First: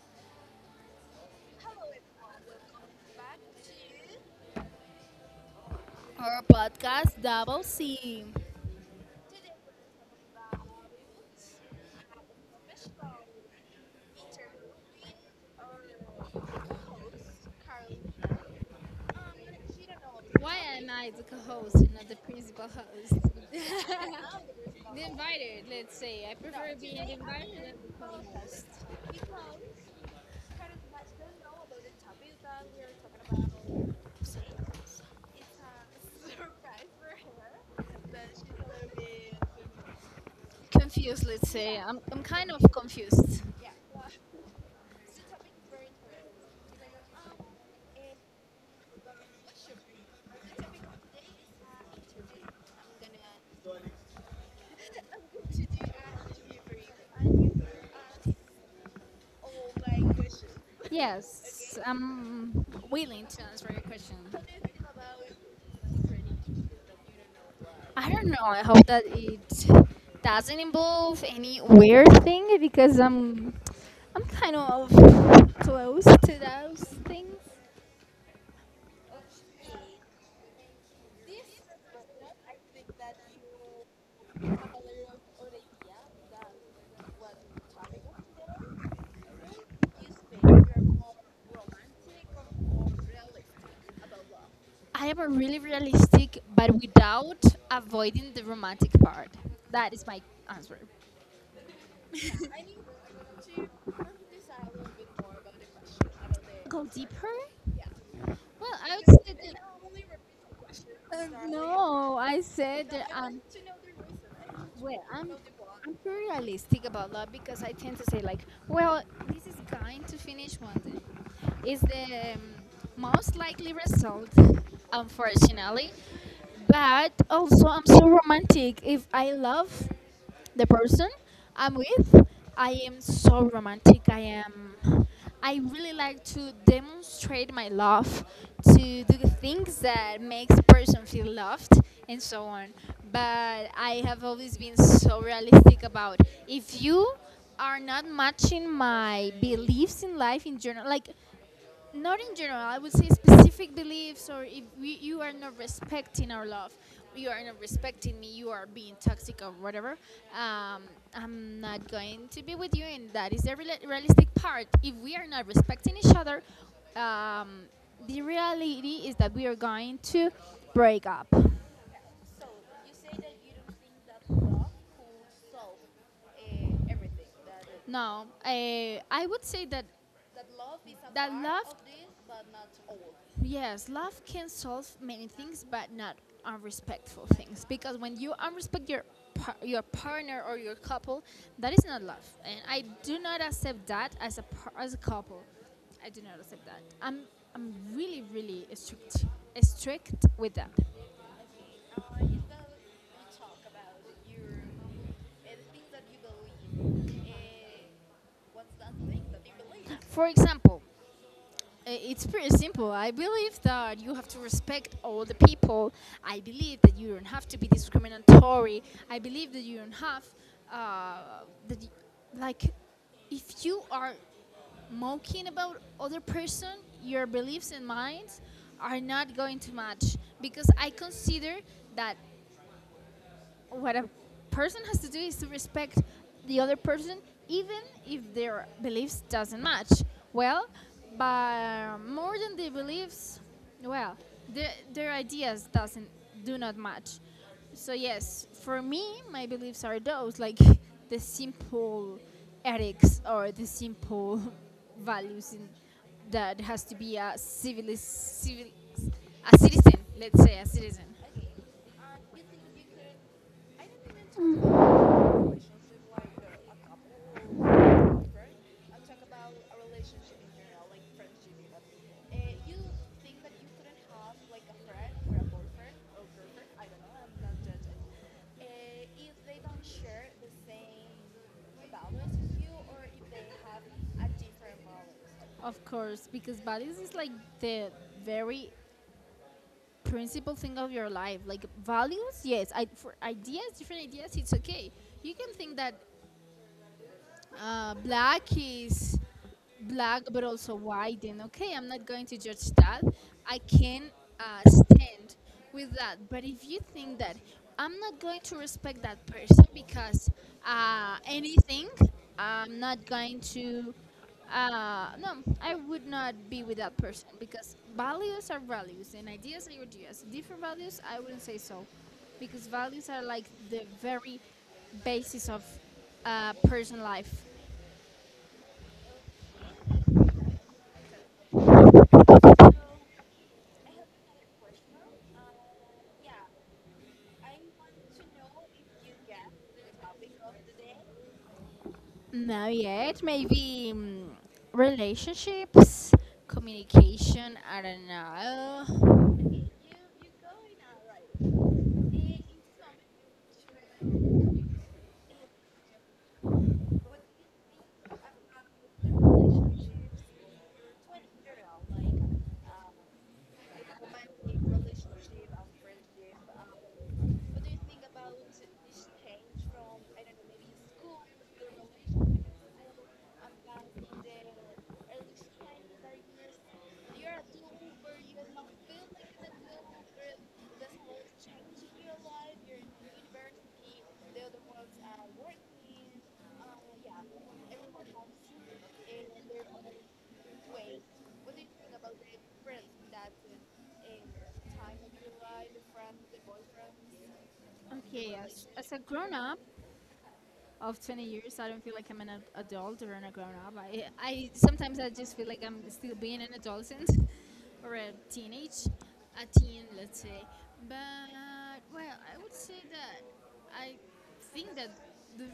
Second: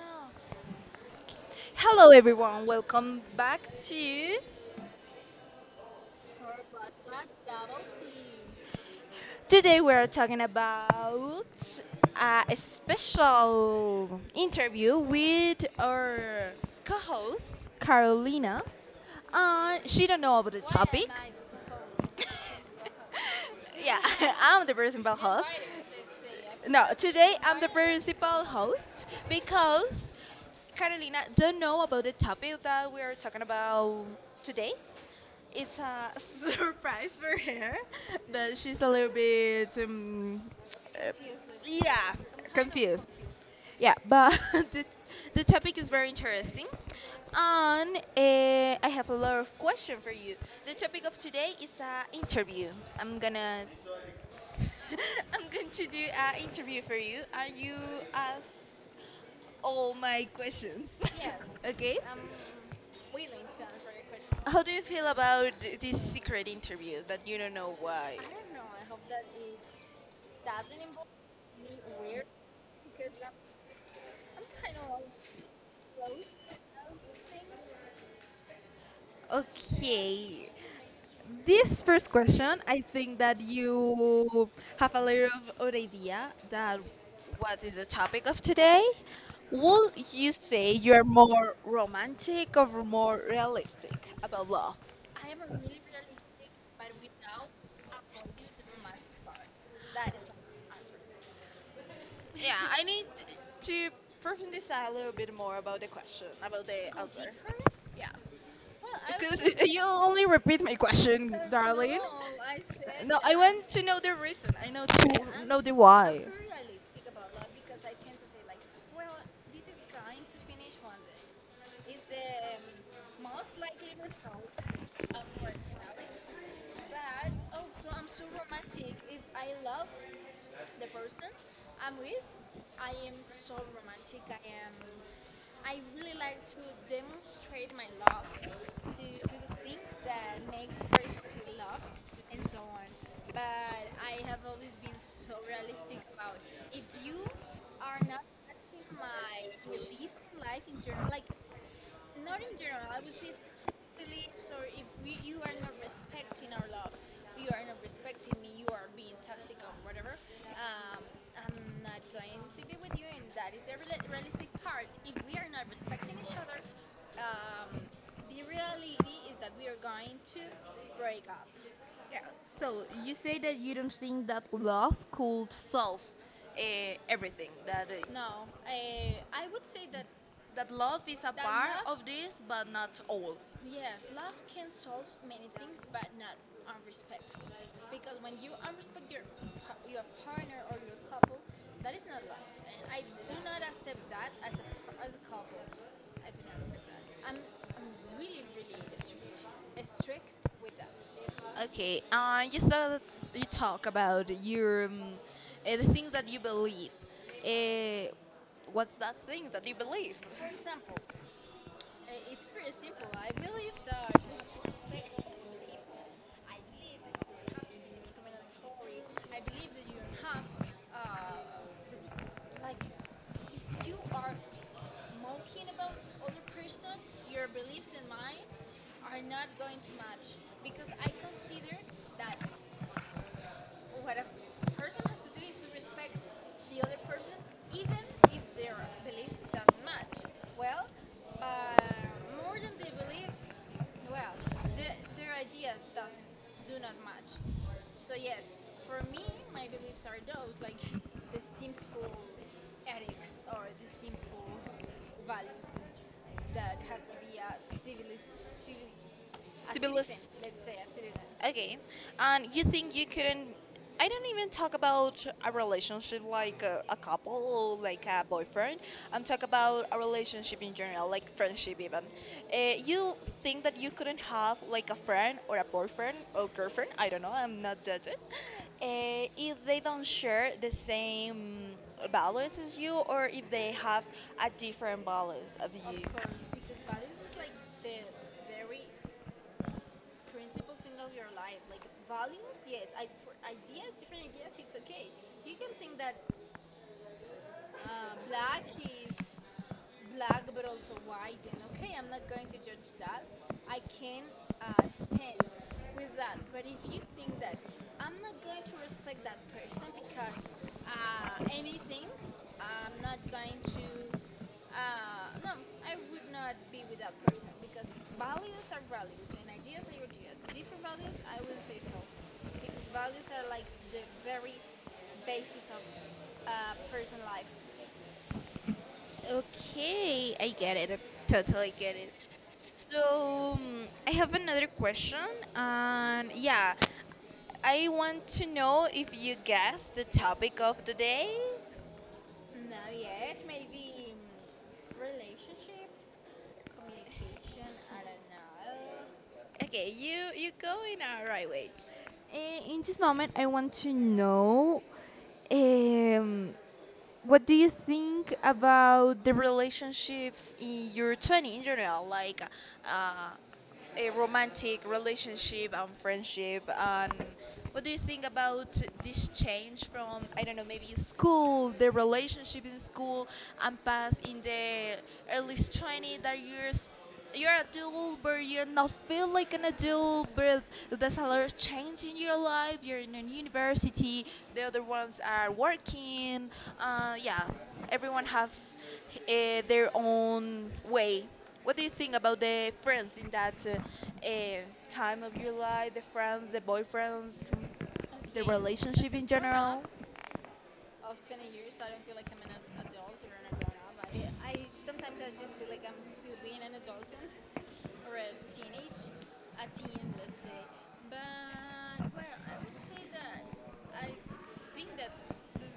smell. Hello, everyone. Welcome back to. Our podcast, Double C. Today we are talking about a special interview with our co-host Carolina. She don't know about the Why topic. am I the co-host and not the principal host? Yeah, I'm the principal the host. invited, let's say. I No, prefer being the today I'm the invited than the principal co-host. host because Carolina don't know about the topic that we are talking about today. It's a surprise for her, but she's a little bit, uh, Confused, let's say. yeah, I'm kind of confused. confused. Yeah, but the topic is very interesting. And I have a lot of questions for you. The topic of today is an interview. I'm gonna I'm going to do an interview for you. Are you ask all my questions? Okay. Yes, I'm willing to answer your question. How do you feel about this secret interview that you don't know why? I don't know. I hope that it doesn't involve any weird thing because I'm kind of close to those things. Okay. This first question, I think that you have a little of an idea that what is the topic of today. Would you say you are more romantic or more realistic about love? I am a really realistic, but without avoiding the romantic part. That is my answer. Yeah, I need to profundicize a little bit more about the question, about the Go Go answer. deeper? Deeper? Yeah. Well, I would Because was. say You only that. repeat my question, darling. No, I said No, that I I'm. want to know the reason. I know Well, to I'm know the I'm I'm Why. pretty realistic about that because I tend to say like, well, this is going to finish one day is the most likely result, unfortunately. But also, I'm so romantic. If I love the person I'm with, I am so romantic. I am. I really like to demonstrate my love, to do the things that makes a person feel loved, and so on. But I have always been so realistic about if you are not matching my beliefs in life in general. Like, not in general, I would say specific beliefs. Or if you are not respecting our love, you are not respecting me, you are being toxic or whatever. um, I'm not going to be with you, and that is the realistic part. If we are not respecting each other, um, the reality is that we are going to break up. Yeah. So you say that you don't think that love could solve uh, everything. That No, I would say that. that love is a That part of this, love- but not all. yes, love can solve many things, but not unrespectful things. Because when you unrespect your your partner or your couple, that is not love, and I do not accept that as a as a couple. I do not accept that. I'm really really strict with that. Okay. You thought you talk about your the things that you believe. Uh, what's that thing that you believe? For example, it's pretty simple. I believe that you have to respect all the people. I believe that you don't have to be discriminatory. I believe that you don't have uh, that y like if you are mocking about other person, your beliefs and minds are not going to match, because I consider that what a person has to do is to respect the other person, even if their beliefs doesn't match. Well, but more than the beliefs, well, their ideas doesn't do not match. So yes, for me, my beliefs are those, like the simple ethics or the simple values in, that has to be a civil, a As citizen, let's say, a citizen. okay, and you think you couldn't? I don't even talk about a relationship like a couple, or like a boyfriend. I'm talking about a relationship in general, like friendship even. You think that you couldn't have like a friend or a boyfriend or girlfriend? I don't know. I'm not judging. If they don't share the same values as you, or if they have a different values of Of you. course, because values is like the very principal thing of your life. Like values, yes. I For ideas, different ideas, it's okay. You can think that black is black, but also white. And okay, I'm not going to judge that. I can stand with that. But if you think that I'm not going to respect that person because anything, I'm not going to. No, I would not be with that person, because values are values and ideas are ideas. Different values, I wouldn't say so, because values are like the very basis of person life. Okay, I get it. I totally get it. So I have another question, and yeah, I want to know if you guessed the topic of the day. Not yet. Maybe relationships, communication. I don't know. Okay, you go in a right way. Eh, in this moment, I want to know um, what do you think about the relationships in your 20 in general, like uh, a romantic relationship and friendship. And what do you think about this change from I don't know maybe school, the relationship in school, and past in the early 20s. That you years. You're adult, but you're not feel like an adult. But there's a lot of change in your life. You're in a university. The other ones are working. Yeah, everyone has their own way what do you think about the friends in that time of your life? The friends, the boyfriends, the okay. Okay, as, Relationship as a in grown general? up of 20 years, I don't feel like I'm an adult or a grown up. I sometimes I just feel like I'm still being an adolescent or a teenage, a teen, let's say. But well, I would say that I think that the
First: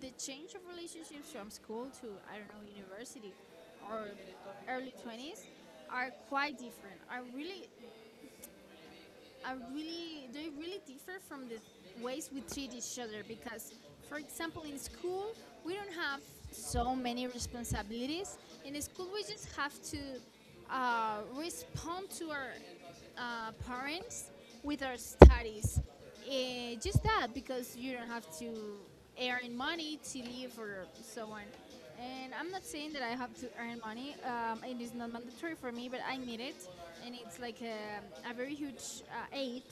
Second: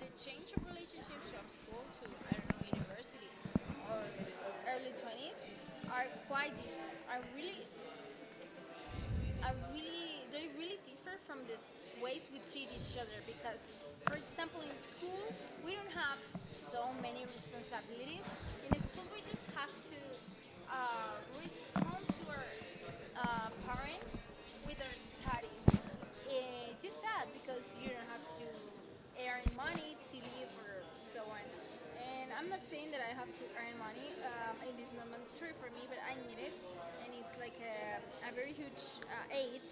the change of relationships from school to I don't know university or early 20s are quite different. Are really They really differ from the ways we treat each other because, for example, in school we don't have so many responsibilities. In school we just have to respond to our parents with our studies, just that, because you don't have to earn money to live or so on. And I'm not saying that I have to earn money. It is not mandatory for me, but I need it, and it's like a very huge aid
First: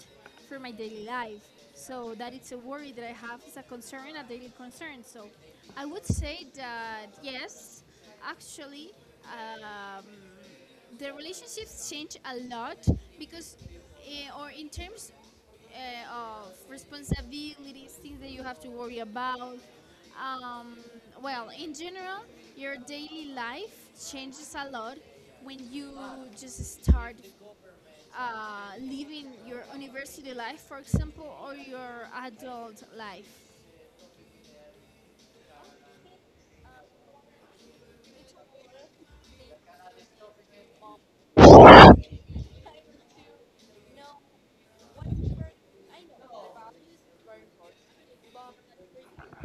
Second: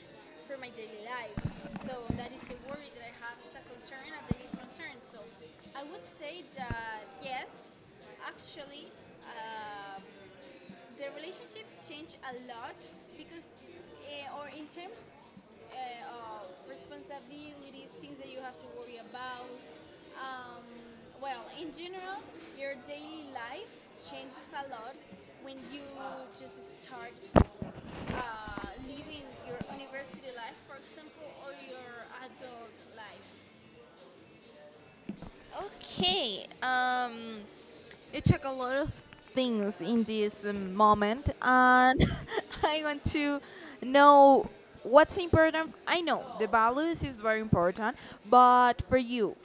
for my daily life. So that, it's a worry that I have, it's a concern, a daily concern. So I would say that yes, actually, um, the relationships change a lot, because or in terms of responsibilities, things that you have to worry about. um, well, in general, your daily life changes a lot when you just start living your university life, for example, or your adult life. Okay. You took a lot of things in this moment, and I want to know what's important. I know the values is very important, but for you,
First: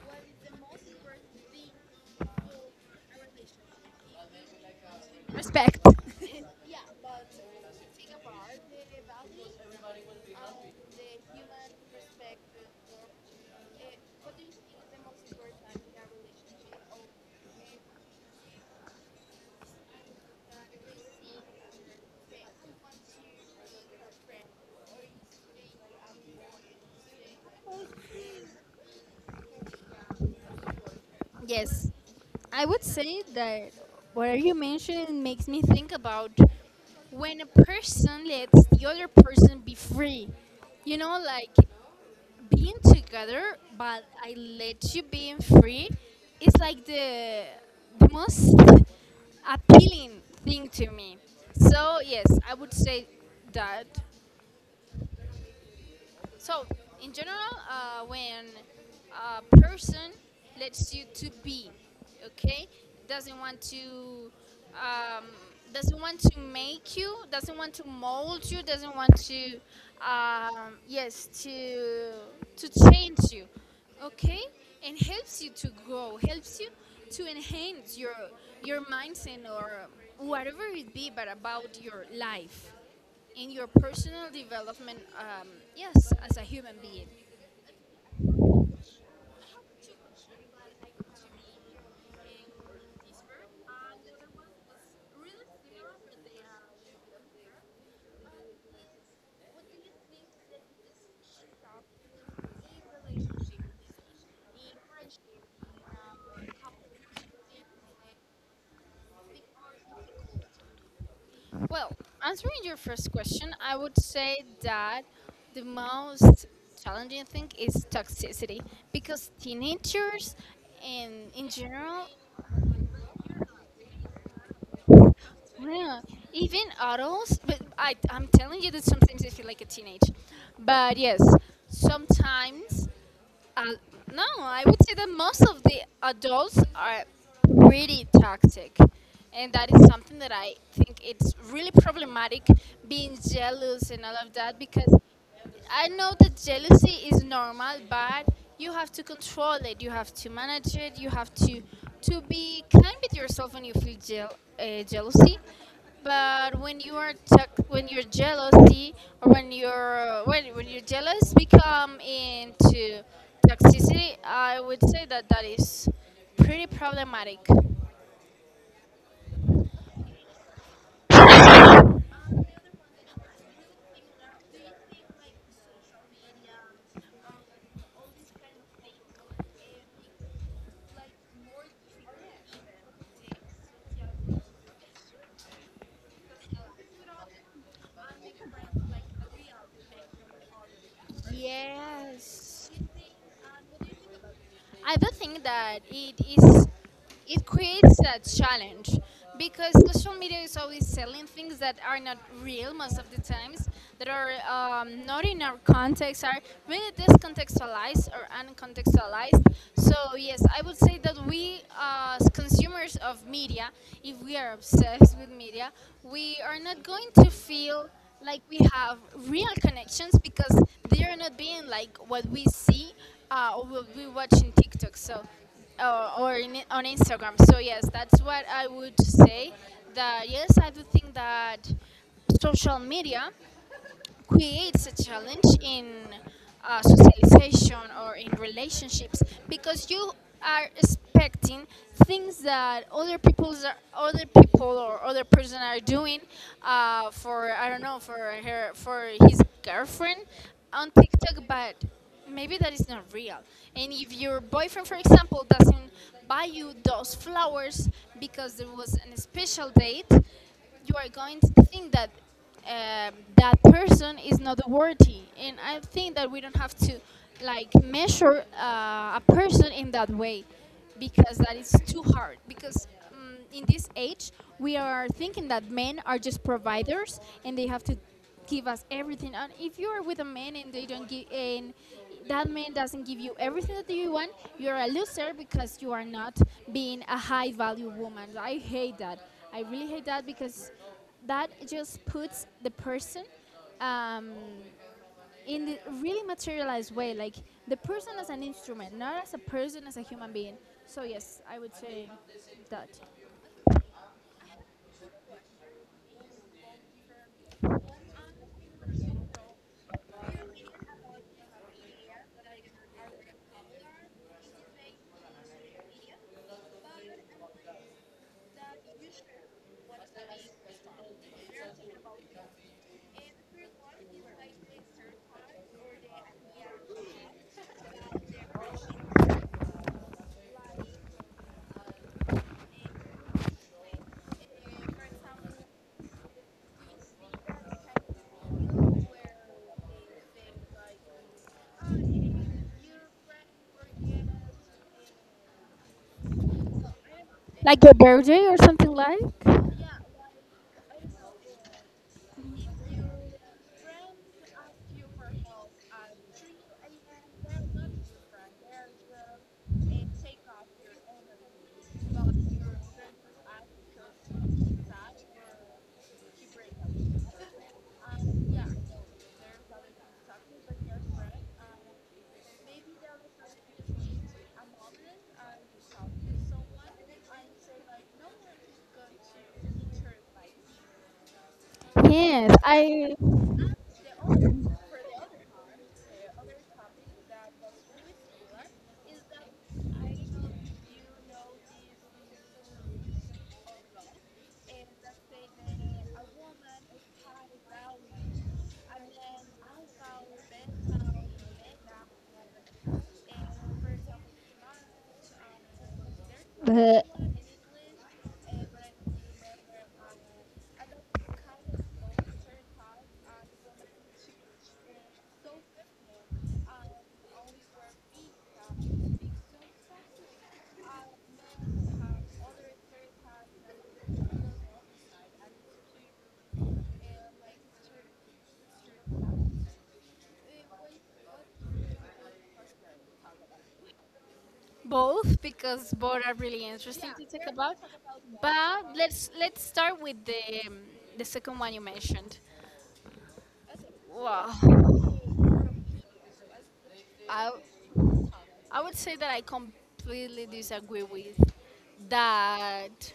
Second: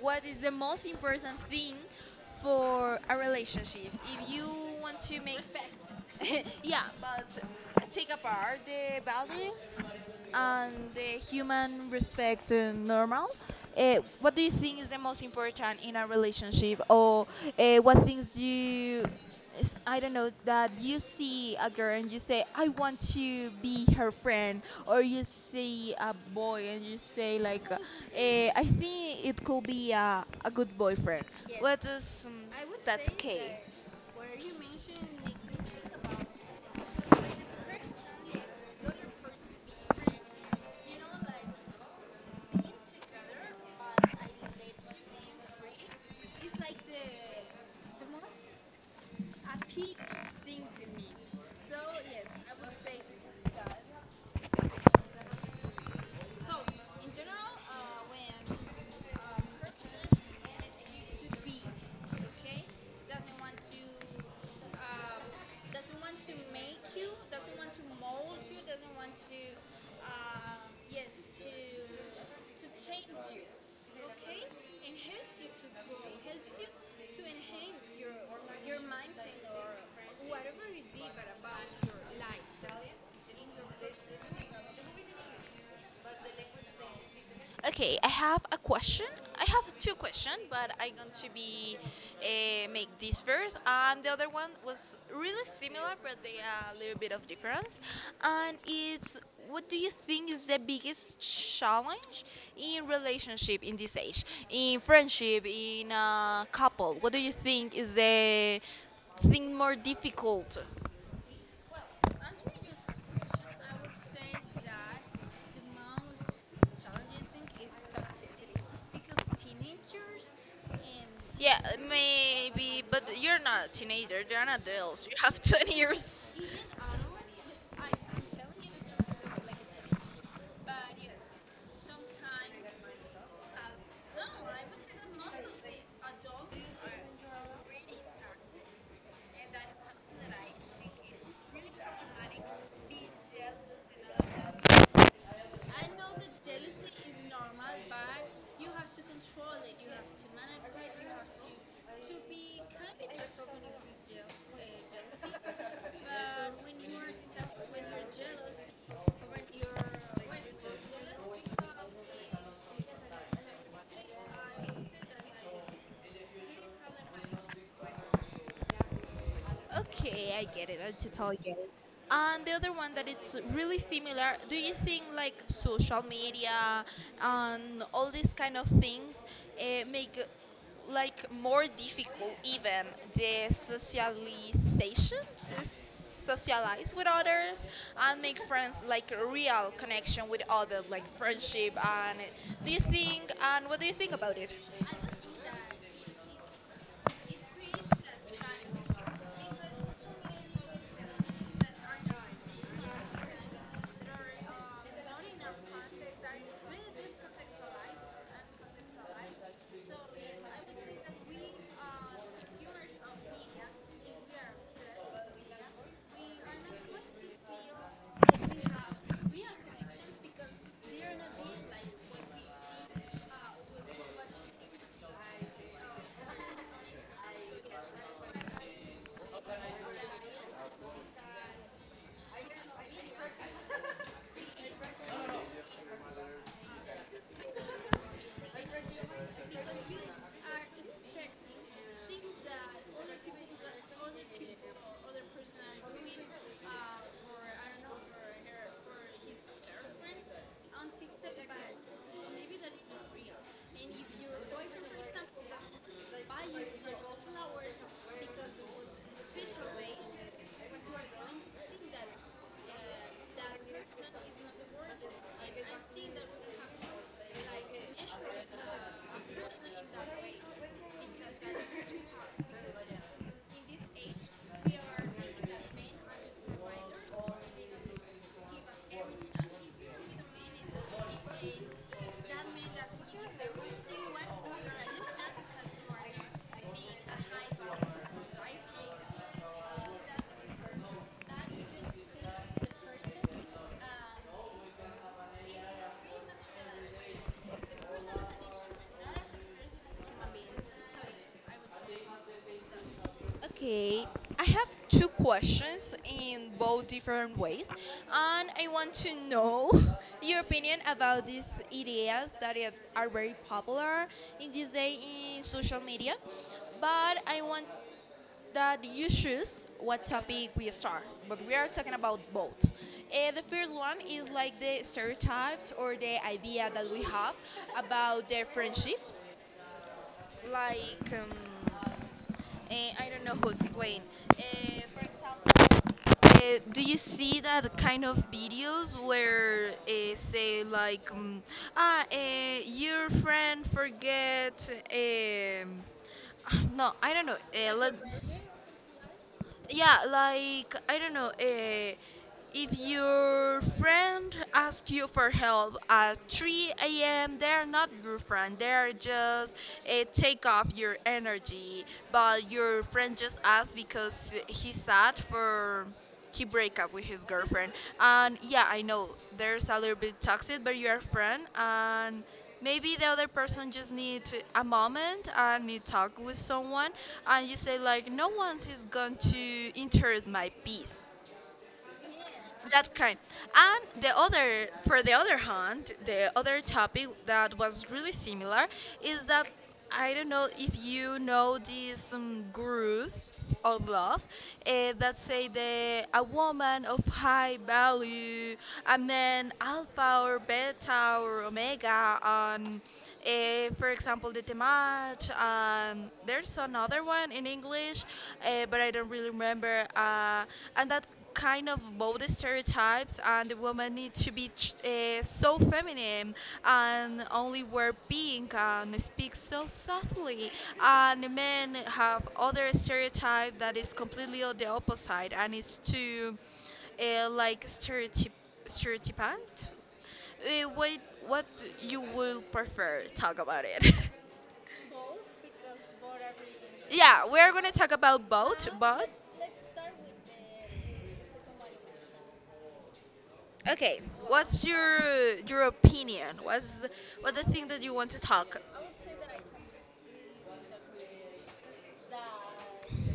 what is the most important thing for a relationship? If you want to make Respect. yeah, but take apart the values and the human respect normal. What do you think is the most important in a relationship, or what things do you, I don't know, that you see a girl and you say, I want to be her friend, or you see a boy and you say like, I think it could be a good boyfriend. Yes, Is I would say k? that what you mentioned makes me think about when a person lets the other person be free. Like being together, but I let you being free. It's like the most appealing thing to me. So yes, I would say that. So, in general, when a person lets you to be, okay, doesn't want to, um, doesn't want to make you, doesn't want to mold you, doesn't want to, yes, to change you, okay, and helps you to grow, helps you to enhance your mindset, or whatever it be, but about your life, in your personal development, yes, as a human being? Okay, I have a question. I have two questions, but I'm going to be make this first, and the other one was really similar, but they are a little bit of difference. And it's what do you think is the biggest challenge in relationship in this age, in friendship, in a couple? What do you think is the thing more difficult? Well, answering your first question, I would say that the most challenging thing is toxicity, because teenagers and in Yeah, general, maybe, but you're not a teenager. You're an adult. You have 20 yeah, years. even adults. But I'm telling you that sometimes I feel like a teenage. But yes, sometimes. Uh, no, I would say that most of the adults are really toxic. And that is something that I think it's really problematic. Being jealous and all of that, because I know that jealousy is normal, but you have to control it. You have to manage it. You have to be kind with yourself when you feel jealousy. But when you are when your jealousy, or when you're when your jealous become into toxicity, I would say that that is pretty problematic. Okay, I get it. I totally and the other one that it's really similar, do you think like social media and all these kind of things make like more difficult even the socialization, the socialize with others and make friends like a real connection with others, like friendship and Yes. do you think and what do you think about it? I do think that it creates a challenge, because social media is always selling things that are not real most of the times, that are not in our context, are really discontextualized or uncontextualized. So yes, I would say that we, as consumers of media, if we are obsessed with media, we are not going to feel like we have real connections, because they are not being like what we see, or will be watching TikTok, so on Instagram. So yes, that's what I would say. That yes, I do think that social media creates a challenge in socialization or in relationships, because you are expecting things that other people or other person are doing, for I don't know, for her, for his girlfriend on TikTok. But maybe that is not real. And if your boyfriend, for example, doesn't buy you those flowers because there was an special date, you are going to think that that person is not worthy. And I think that we don't have to, like, measure a person in that way, because that is too hard. Because in this age we are thinking that men are just providers, and they have to give us everything. And if you are with a man and they don't give, and that man doesn't give you everything that you want, you're a loser because you are not being a high value woman. I hate that. I really hate that, because that just puts the person, um, in the really materialized way, like the person as an instrument, not as a person, as a human being. So yes, I would say that. Okay, I have two questions in both different ways, and I want to know your opinion about these ideas that are very popular in this day in social media. But I want that you choose what topic we start, but we are talking about both. Eh, the first one is like the stereotypes or the idea that we have about the friendships. Like, I don't know how to explain. Eh, for example, do you see that kind of videos where say like your friend forget um, no I don't know Like your birthday or something like? yeah like I don't know if your friend asks you for help at 3 a.m. they're not your friend they're just take off your energy but your friend just asked because he's sad for he break up with his girlfriend and yeah I know there's a little bit toxic but you're a friend and maybe the other person just need a moment and need talk with someone and you say like no one is going to interrupt my peace Yes, that I. kind. And the other, for the other hand, the other topic that was really similar is that I don't know if you know these gurus of love that say the a woman of high value, a man alpha or beta or omega, and for example, the temach. There's Bleh. another one in English, but I don't really remember. And that kind of both stereotypes, and the woman needs to be so feminine and only wear pink and speak so softly. And the men have other stereotype that is completely on the opposite, and it's to like stereotypant uh, what what you will prefer? Talk about it. Both, because both are really interesting to Yeah, we talk are gonna about. talk about both, But but let's start with the the second one you mentioned. okay. What's Wow, your opinion? What's the I thing that you want to talk? I would say that I completely disagree with that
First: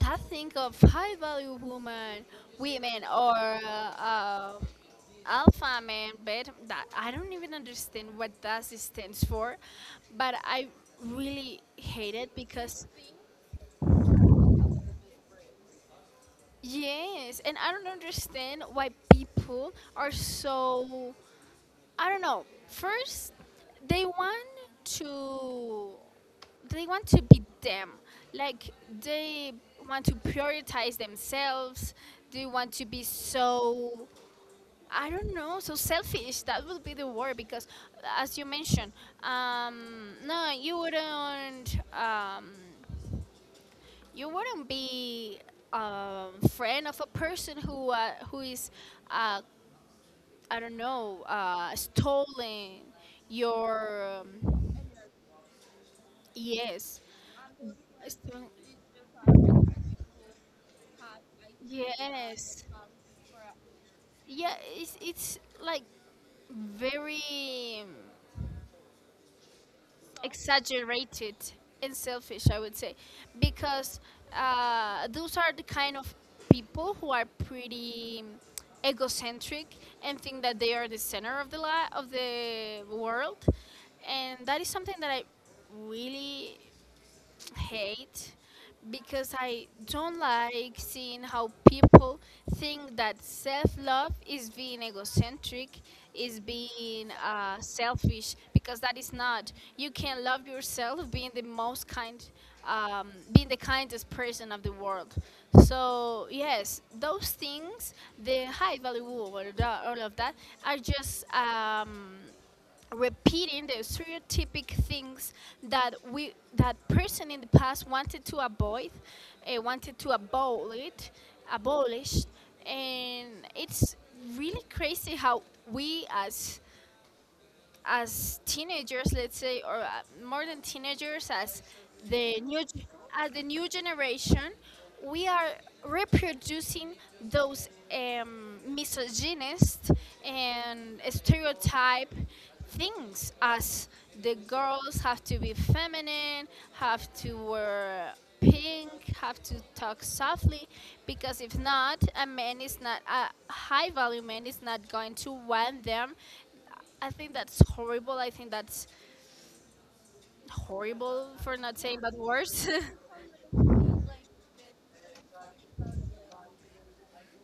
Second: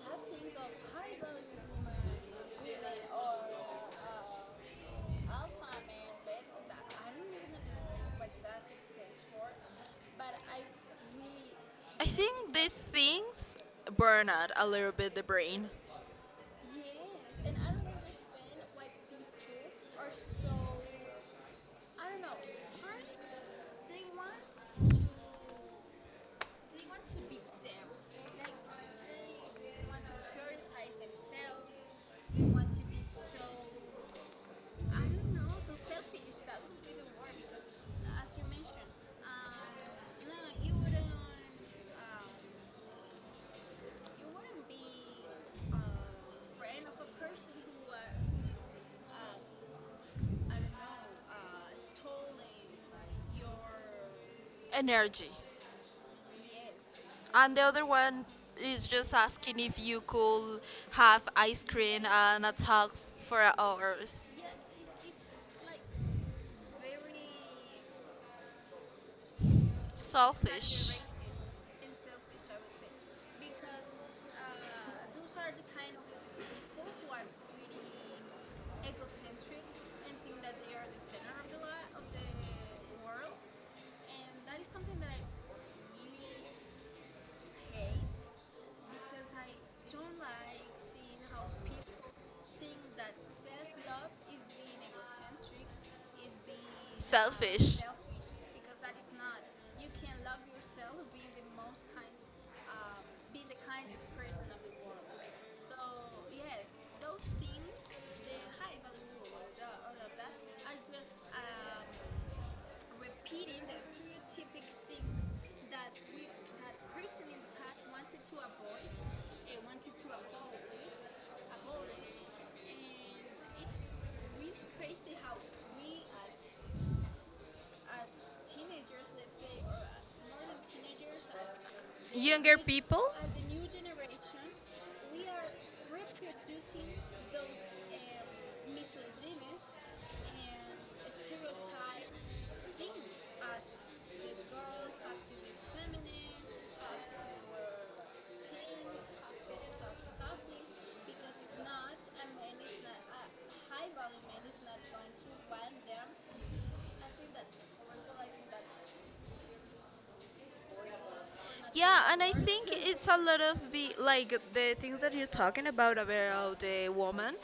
that thing of high value women, or alpha men, but that I don't even understand what that stands for, but I really I hate it think these because. things burn out a little bit the brain, Yes, and I don't understand why people are so, I don't know. First, they want to they want to be them. Like, they want to prioritize themselves. They want to be so, I don't know, so selfish. That would be the word because, as you mentioned, no, you wouldn't. You wouldn't be a friend of a person who is, uh, I don't know, stolen your. energy, Yes. and the other one Stole-. is just asking if you could have ice cream and a Yes. talk for hours. Yeah, it's like very Selfish. exaggerated and selfish, I would say, because those are the kind of people who are pretty egocentric and think that they are the center of the of the world. And that is something that I really hate, because I don't like seeing how people think that self love is being egocentric, is being selfish, because that is not. You can love yourself being the most kind, being the kindest person of the world. So, yes, those things, the high value woo, all of that are just. Repeating the stereotypic things that we that person in the past wanted to avoid, wanted to abolish and it's really crazy how we as teenagers, let's say, or more than teenagers, as the Younger new g- as the new generation, we are reproducing those misogynist and stereotype things, as the girls have to be feminine, have to wear pink, have to talk softly, because if not, a high value man is not going to want them. I think that's horrible. I think that's horrible, for not saying yeah, but and I worse. think it's a lot of be like the things that you're talking about the woman.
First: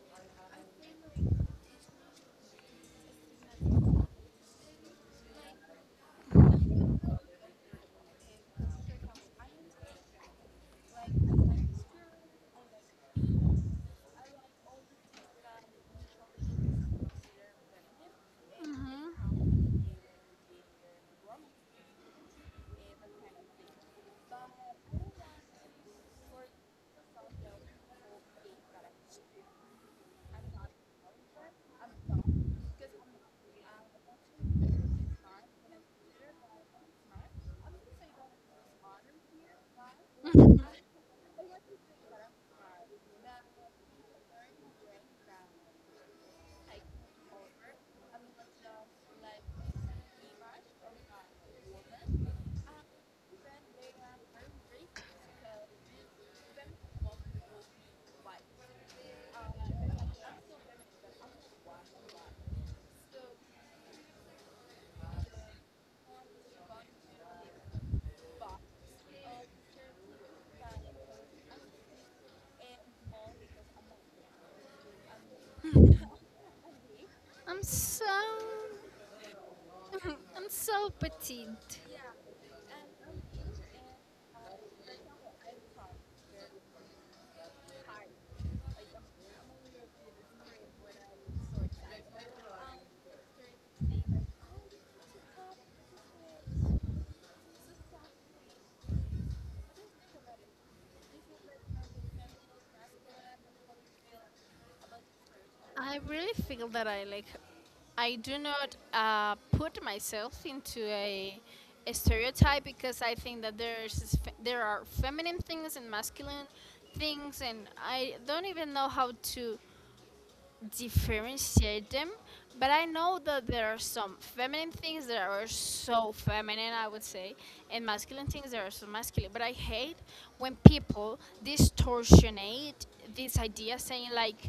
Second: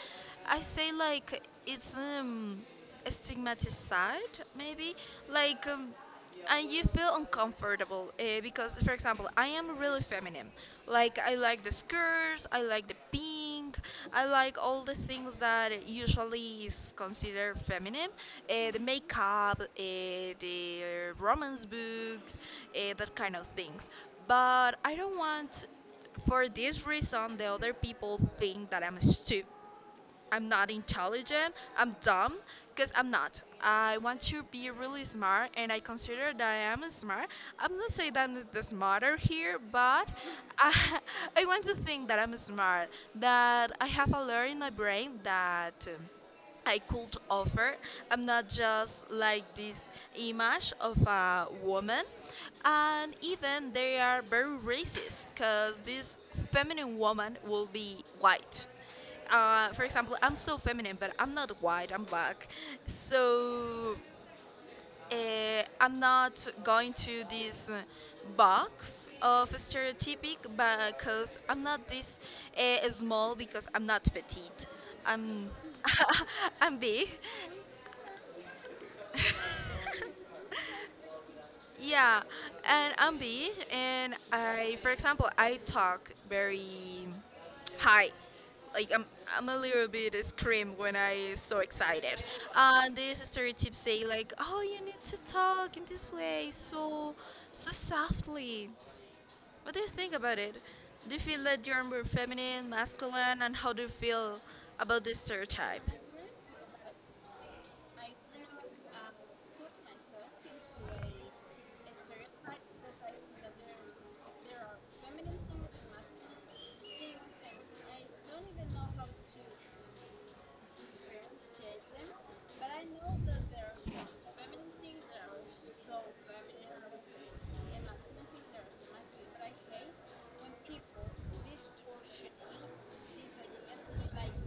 I say like it's stigmatized maybe like. And you feel uncomfortable because, for example, I am really feminine. Like I like the skirts, I like the pink, think I like all the things that usually is considered feminine. The makeup, the romance books, that kind of things. But I don't want, for this reason, the other people think that I'm stupid I'm not intelligent, I'm dumb, because I'm not. I want to be really smart, and I consider that I am smart. I'm not saying that I'm the smarter here, but I, I want to think that I'm smart, that I have a lot in my brain that. Um, I could offer. I'm not just like this image of a woman. And even they are very racist because this feminine woman will be white. For example, I'm so feminine, but I'm not white. I'm black, so I'm not going to this box of stereotypic because I'm not this small because I'm not petite. I'm I'm big, I'm so I'm so petite. yeah, and I'm big, and I, for example, I talk very high. Like I'm, I'm a little bit scream when I so excited. And these stereotypes say like, oh, you need to talk in this way, so, so softly. What do you think about it? Do you feel that you're more feminine, masculine, and how do you feel about this stereotype? I really feel that I do not put myself into a stereotype, because I think that there are feminine things and masculine things, and I don't even know how to differentiate them, but I know that there are some feminine things that are so feminine, I would say, and masculine things that are so masculine. But I hate when people distortionate this idea, saying like,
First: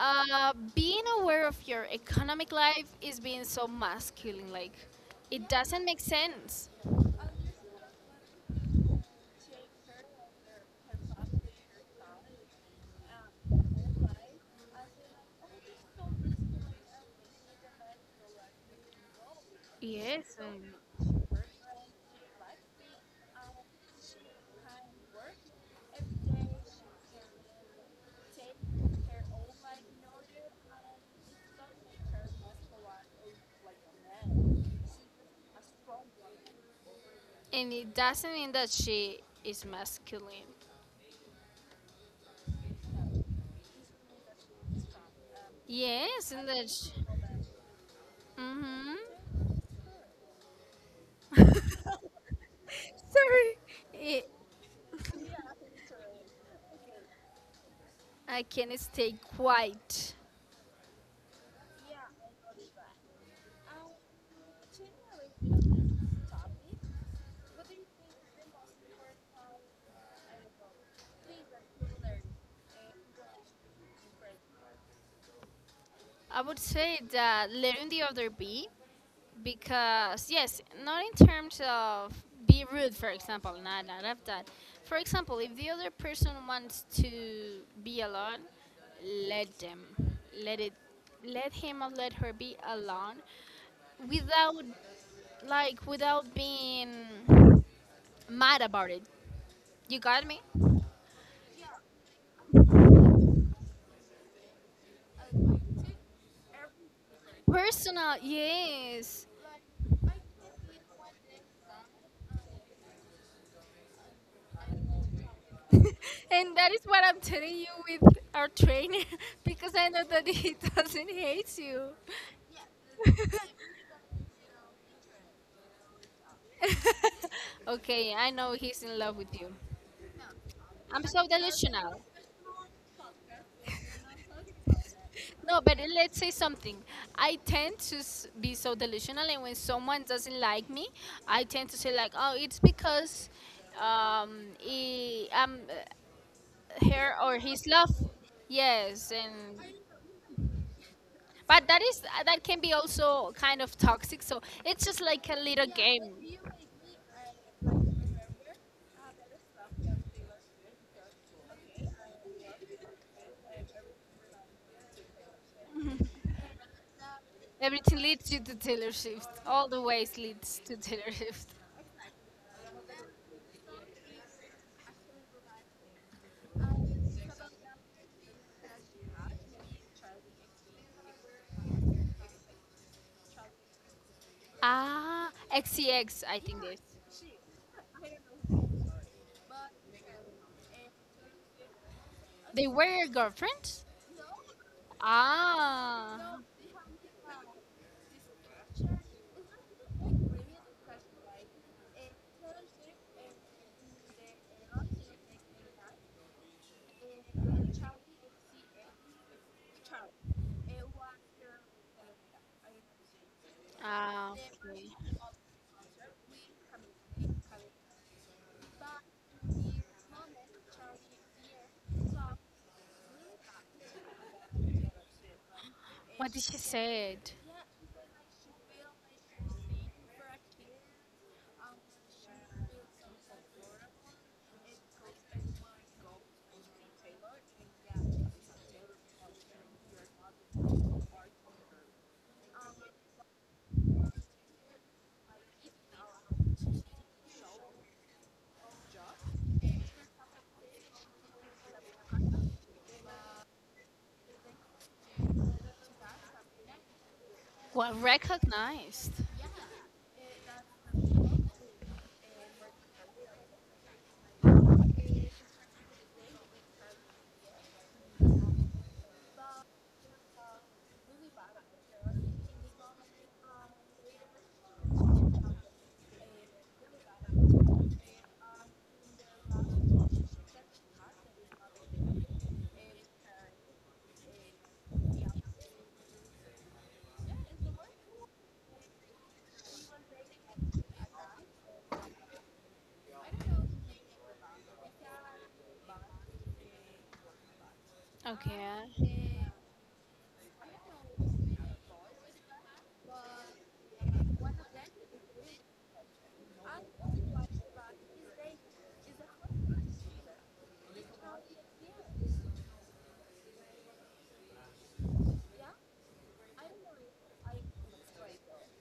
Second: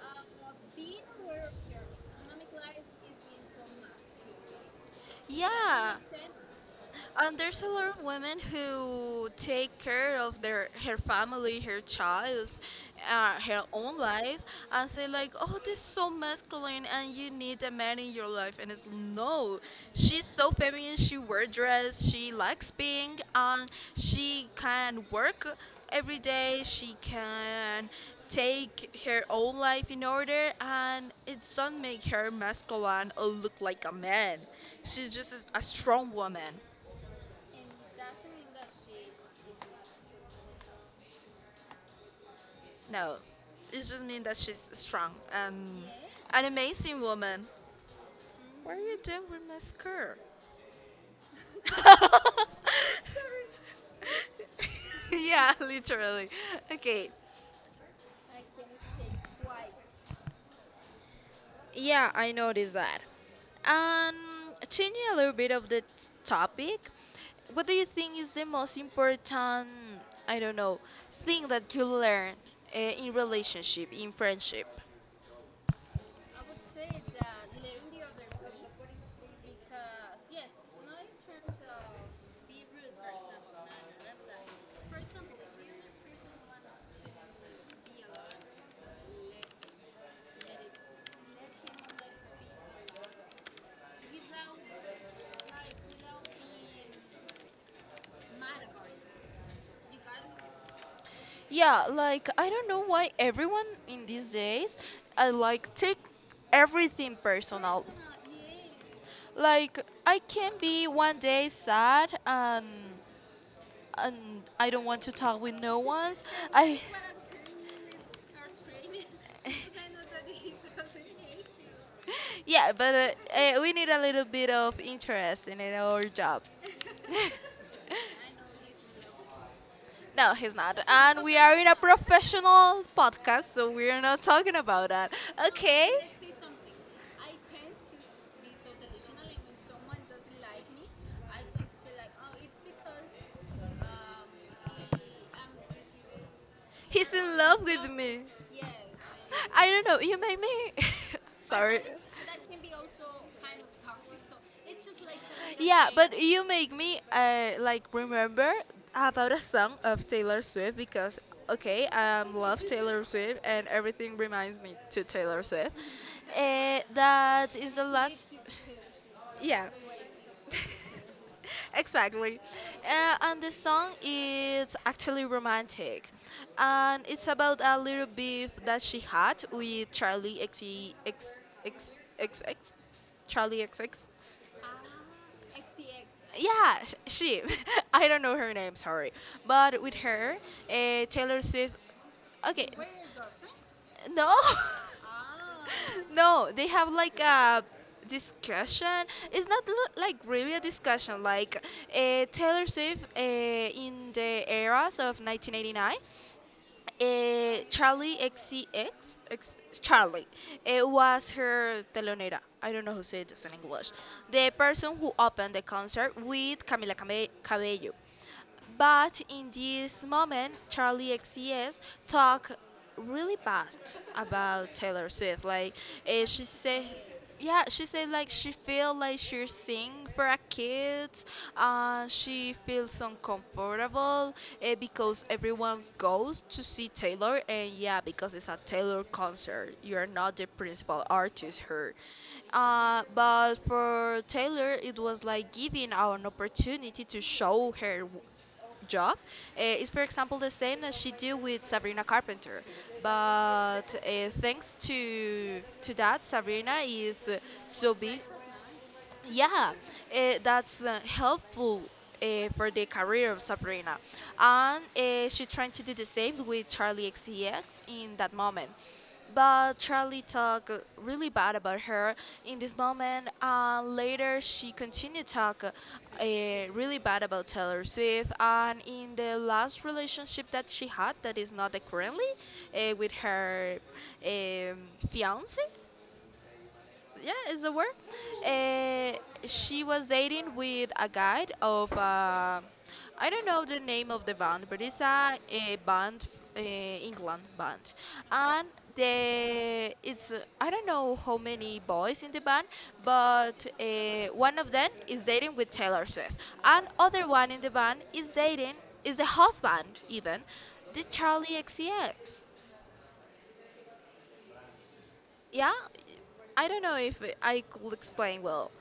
being aware of your economic life is being so masculine. Like, it doesn't Yeah, make sense. and there's a lot of women who take care of their her family, her child, her own life, and say like, "Oh, this is so masculine, and you need a man in your life." And it's no, she's Yes, so feminine. She wear dress. She likes being, and she can work every day. She can take her own life in order and it doesn't make her masculine or look like a man she's just a strong woman and it doesn't mean that she is masculine. no, it just means that she's strong. Yes, An and that she, amazing woman. What are you doing mm-hmm. with my skirt? Sorry. Eh, Yeah, literally. Okay. I can stay quiet. Yeah, I noticed that. Um, Changing a little bit of the topic, what do you think is the most important? I don't know thing that you learn in relationship, in friendship. I would say that letting the other be, because yes, not in terms of be rude, for example, not of that. For example, if the other person wants to be alone, let them, let it, let him or let her be alone, without, like, without being mad about it. You got me? Yeah, like I don't know why everyone in these days I like take everything personal. Personal, yes. Like I can be one day sad and I don't want to talk with no ones. And that I is what I'm telling you with our trainer because I know that he doesn't hate you. yeah, but we need a little bit of interest in our job. Okay, I know he's in love with you. No, he's not. I'm And so we are in a delusional. professional podcast, so we're not talking about that. No, but Okay. let's say something. I tend to be so delusional, and when someone doesn't like me, I tend to say like, "Oh, it's because he, He's her in or love his with love." me. Yes, and I don't know. You make me. but that Sorry. is that can be also kind of toxic. So it's just like a little game. You make me like remember about a song of Taylor Swift because okay, I love Taylor Swift and everything reminds me to Taylor Swift. That is the Everything leads last. you to Taylor Swift. All Yeah, the ways leads to Taylor Swift. exactly. And the song is actually romantic. And it's about a little beef that she had with X, X, X, X, Charlie X X. Ah, XCX, think this. She. I don't know her name, sorry. But with her, Taylor Swift. They Okay, were your girlfriends. no. Ah, No, they have like a discussion. It's not l- Like really a discussion. Like Taylor Swift in the eras of 1989, Charlie XCX, Charlie, it was her telonera. I don't know who said this in English. ah. The person who Okay. opened the concert with Cabello. But in this moment, Charlie XCX talk really bad about Taylor Swift. Like, What did she she said, said? yeah, she said like she feel like she sing for a kid. She feels uncomfortable because everyone goes to see Taylor, and yeah, because it's a Taylor concert. You are not the principal artist here. But for Taylor, it was like giving an opportunity to show her job is, for example, the same that she did with Sabrina Carpenter. But thanks to that, Sabrina is so Well, big, recognized. yeah, that's helpful for the career of Sabrina. And she tried to do the same with Charlie XCX in that moment. But Charlie talked really bad about her in this moment, and later she continued talk really bad about Taylor Swift. And in the last relationship that she had, that is not the currently, with her um, fiance, yeah, is the word. Uh, she was dating with a guy of I don't know the name of the band, but it's a band, England band, and Okay. the it's I don't know how many boys in the band, but one of them is dating with Taylor Swift, and other one in the band is dating is the husband even, the Charlie XCX. Yeah, I don't know if I could explain well.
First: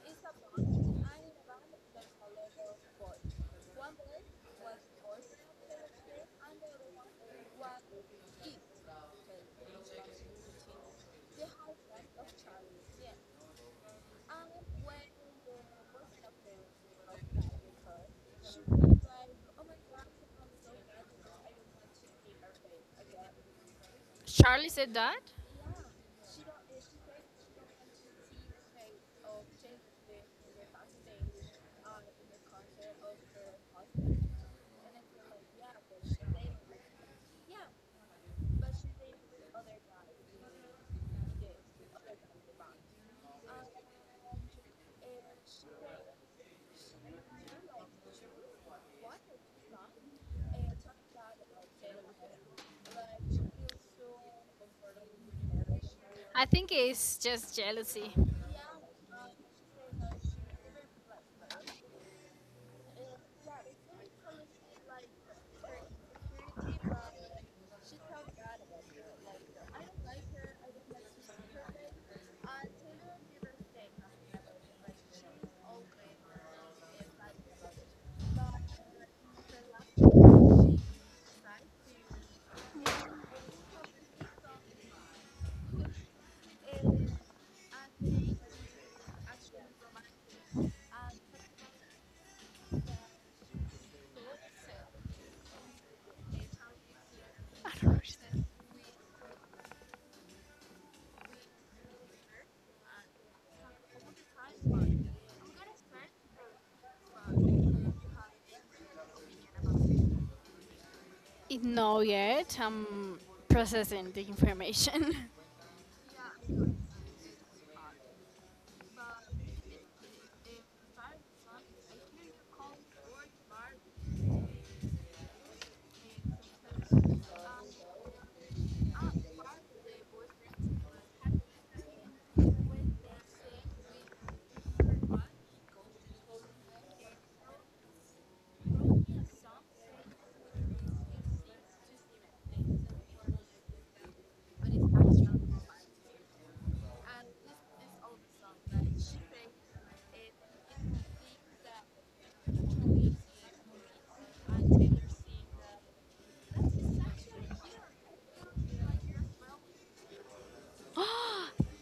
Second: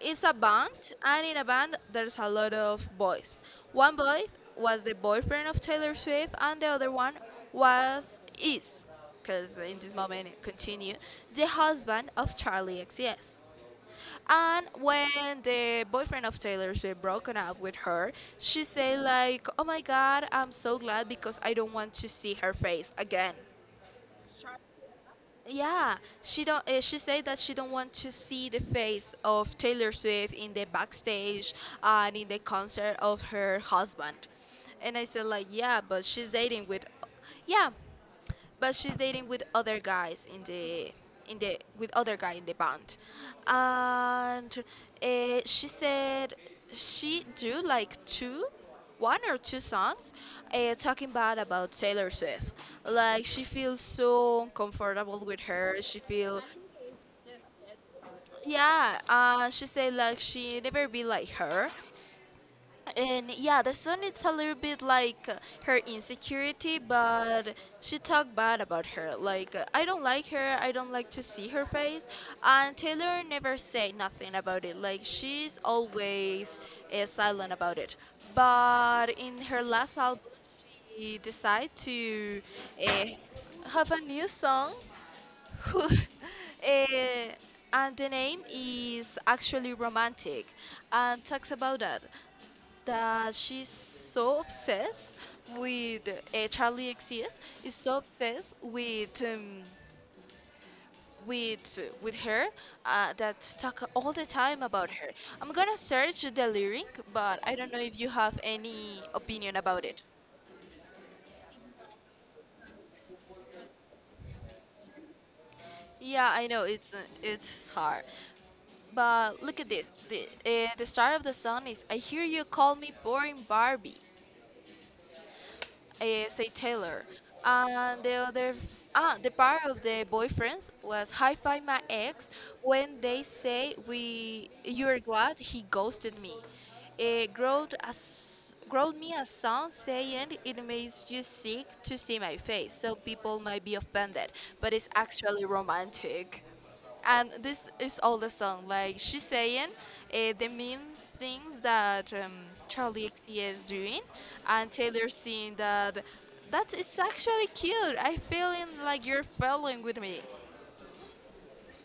It's a band, and in a band, there's a lot of boys. One boy was the boyfriend of Taylor Swift, and the other one was is, because in this moment it continue, the husband of Charlie XCX. And when the boyfriend of Taylor Swift broken up with her, she said like, "Oh my God, I'm so glad because I don't want to see her face again." Charlie said that? Yeah, she don't. She said that she don't want to see the face of Taylor Swift in the backstage and in the concert of her husband. And I said like, yeah, but she's dating with, yeah, but she's dating with other guys in the with other guy in the band and she said she do like two one or two songs talking bad about Taylor Swift, like she feels so uncomfortable with her she feel I think it's just jealousy. yeah she said like she never be like her and yeah, the son it's a little bit like her insecurity, but she talked bad about her. Like I don't like her. I don't like to see her face. And Taylor never say nothing about it. Like she's always silent about it. But in her last album, she decided to uh, have a new song. Who, uh, and the name is actually romantic and talks about that she's so obsessed with Charlie XCX I is don't so understand. obsessed with her that talk all the time about her. I'm gonna search the lyric, but I don't know if you have any opinion about it. It— no, yet. I'm processing the information. Yeah, I know it's hard, but look at this. The start of the song is "I hear you call me boring Barbie," say Taylor. And the other, the part of the boyfriends was "Hi Fi My Ex" when they say we you're glad he ghosted me. It growed as growed me a song saying it makes you sick to see my face, so people might be offended, but it's actually romantic and this is all the song. Like she's saying the mean things that Charlie XCX is doing, and Taylor seeing that that is actually cute. I feeling like you're following with me.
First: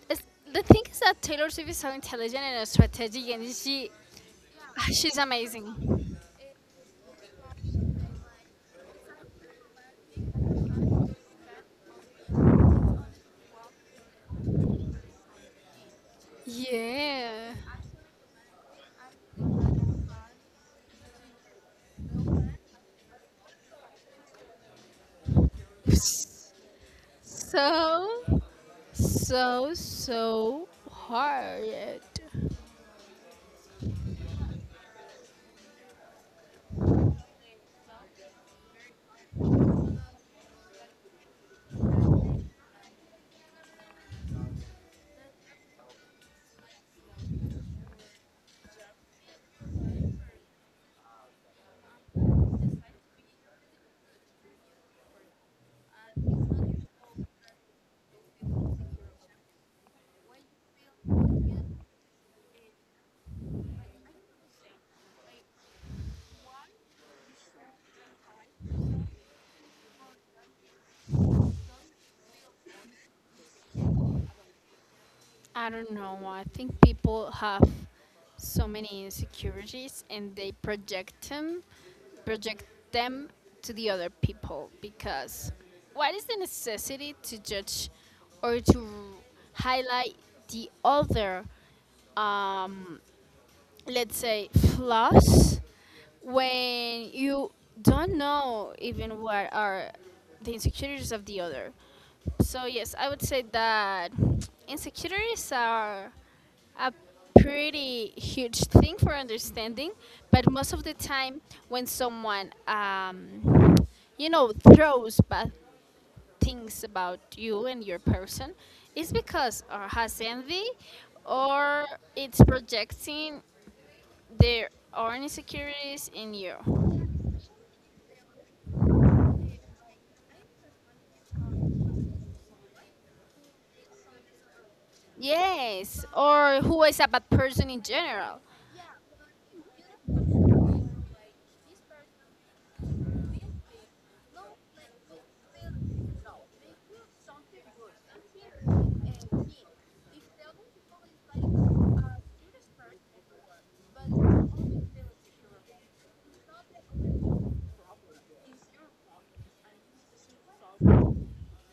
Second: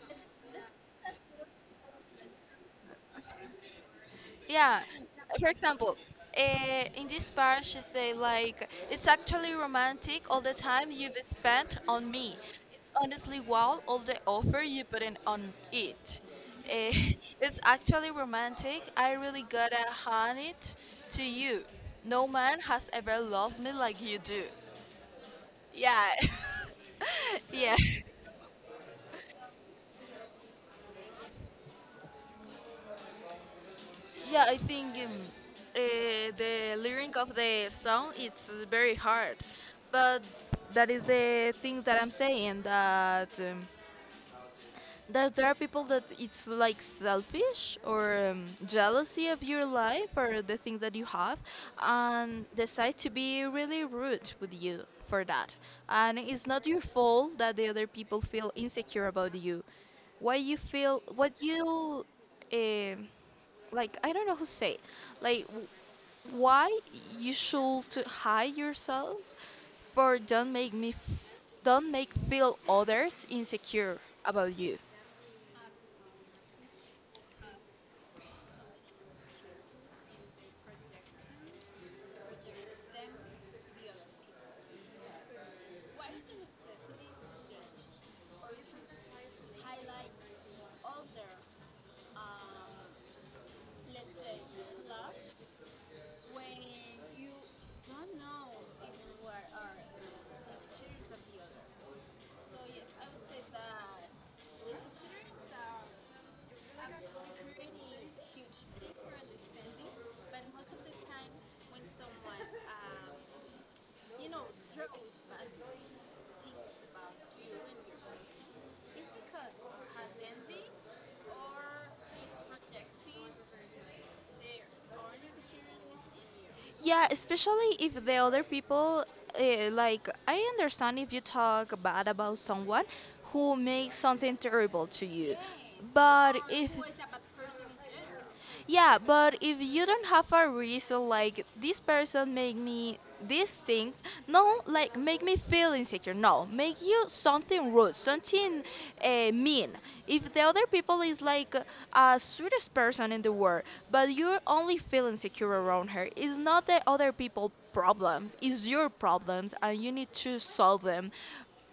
It's, the thing is that Taylor Swift is so intelligent and so strategic, and she, Yeah. ah, she's For example, amazing. In this part she say like it's actually romantic all the time you've spent on me. It's honestly wow all the offer you put in on it. Eh, Yeah. it's actually romantic. I really gotta hand it to you. No man has ever loved me like you do. Yeah, yeah. So so so hard. Yeah. I think the lyric of the song it's very hard, but that is the thing that I'm saying that. There are people that it's like selfish or jealousy of your life or the thing that you have and decide to be really rude with you for that, and it's not your fault that the other people feel insecure about you. Why you feel what you um like I don't know how to say it. like w- why you should to hide yourself for don't don't make feel others insecure about you. I don't know. I think people have so many insecurities and they project them to the other people, because what is the necessity to judge or to highlight the other, um, let's say, flaws, when you don't know even what are the insecurities of the other? So, yes, I would say that insecurities are a pretty huge thing for understanding, but most of the time when someone, you know, throws bad things about you and your person, it's because or has envy or it's projecting their own insecurities in you. Yeah, especially if the other people like I understand if you talk bad about someone who makes something terrible to you. Yes, But or if who is a bad person in general. yeah, but if you don't have a reason like this person made me this things. No, like make me feel insecure. No, make you something rude, something mean. If the other people is like a sweetest person in the world, but you only feel insecure around her, it's not the other people problems. It's your problems, and you need to solve them.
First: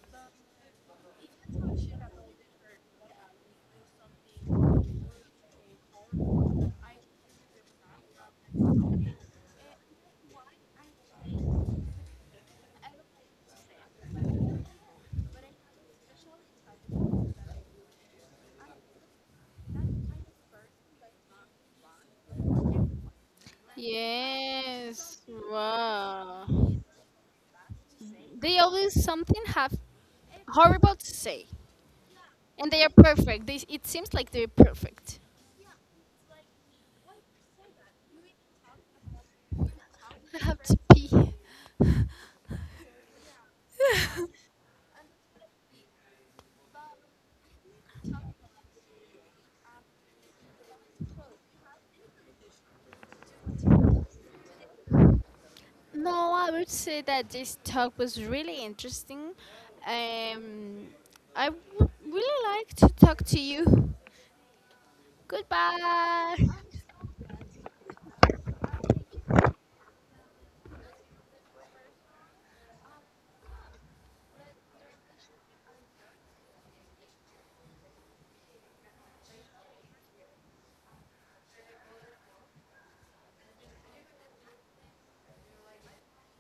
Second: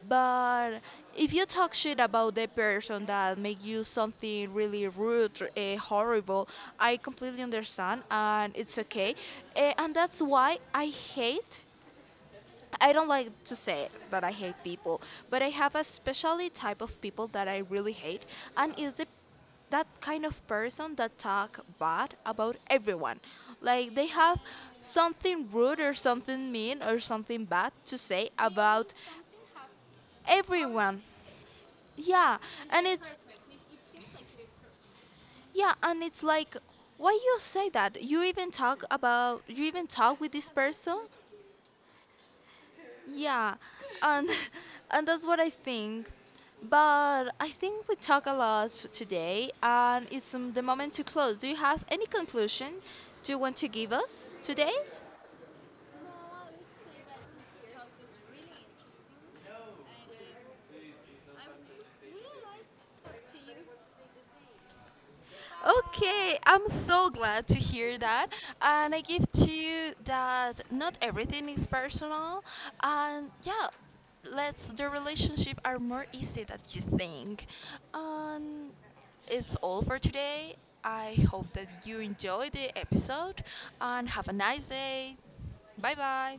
But if you talk shit about the person that make you something really rude, horrible, I completely understand, and it's okay. And that's why I don't like to say it that I hate people, but I have a specially type of people that I really hate, and is the that kind of person that talk bad about everyone. Like they have Yes. something rude or Wow, something mean or something bad to say they about always something have horrible everyone. to say. Yeah, And they and are it's perfect. They, it seems like they're perfect. yeah, and it's like why you say that? You even talk about you even talk with I this have to person. pee. Yeah, and and that's what I think. But I think we talk a lot today, and it's the moment to close. Do you have any conclusion do you want to give us today? No, I would say that this talk was really interesting. Um, I would really like to talk to you. Okay, Goodbye. I'm so glad to hear that. And I give to you that not everything is personal. And yeah, let's the relationship are more easy than you think. And it's all for today. I hope that you enjoy the episode and have a nice day. Bye bye.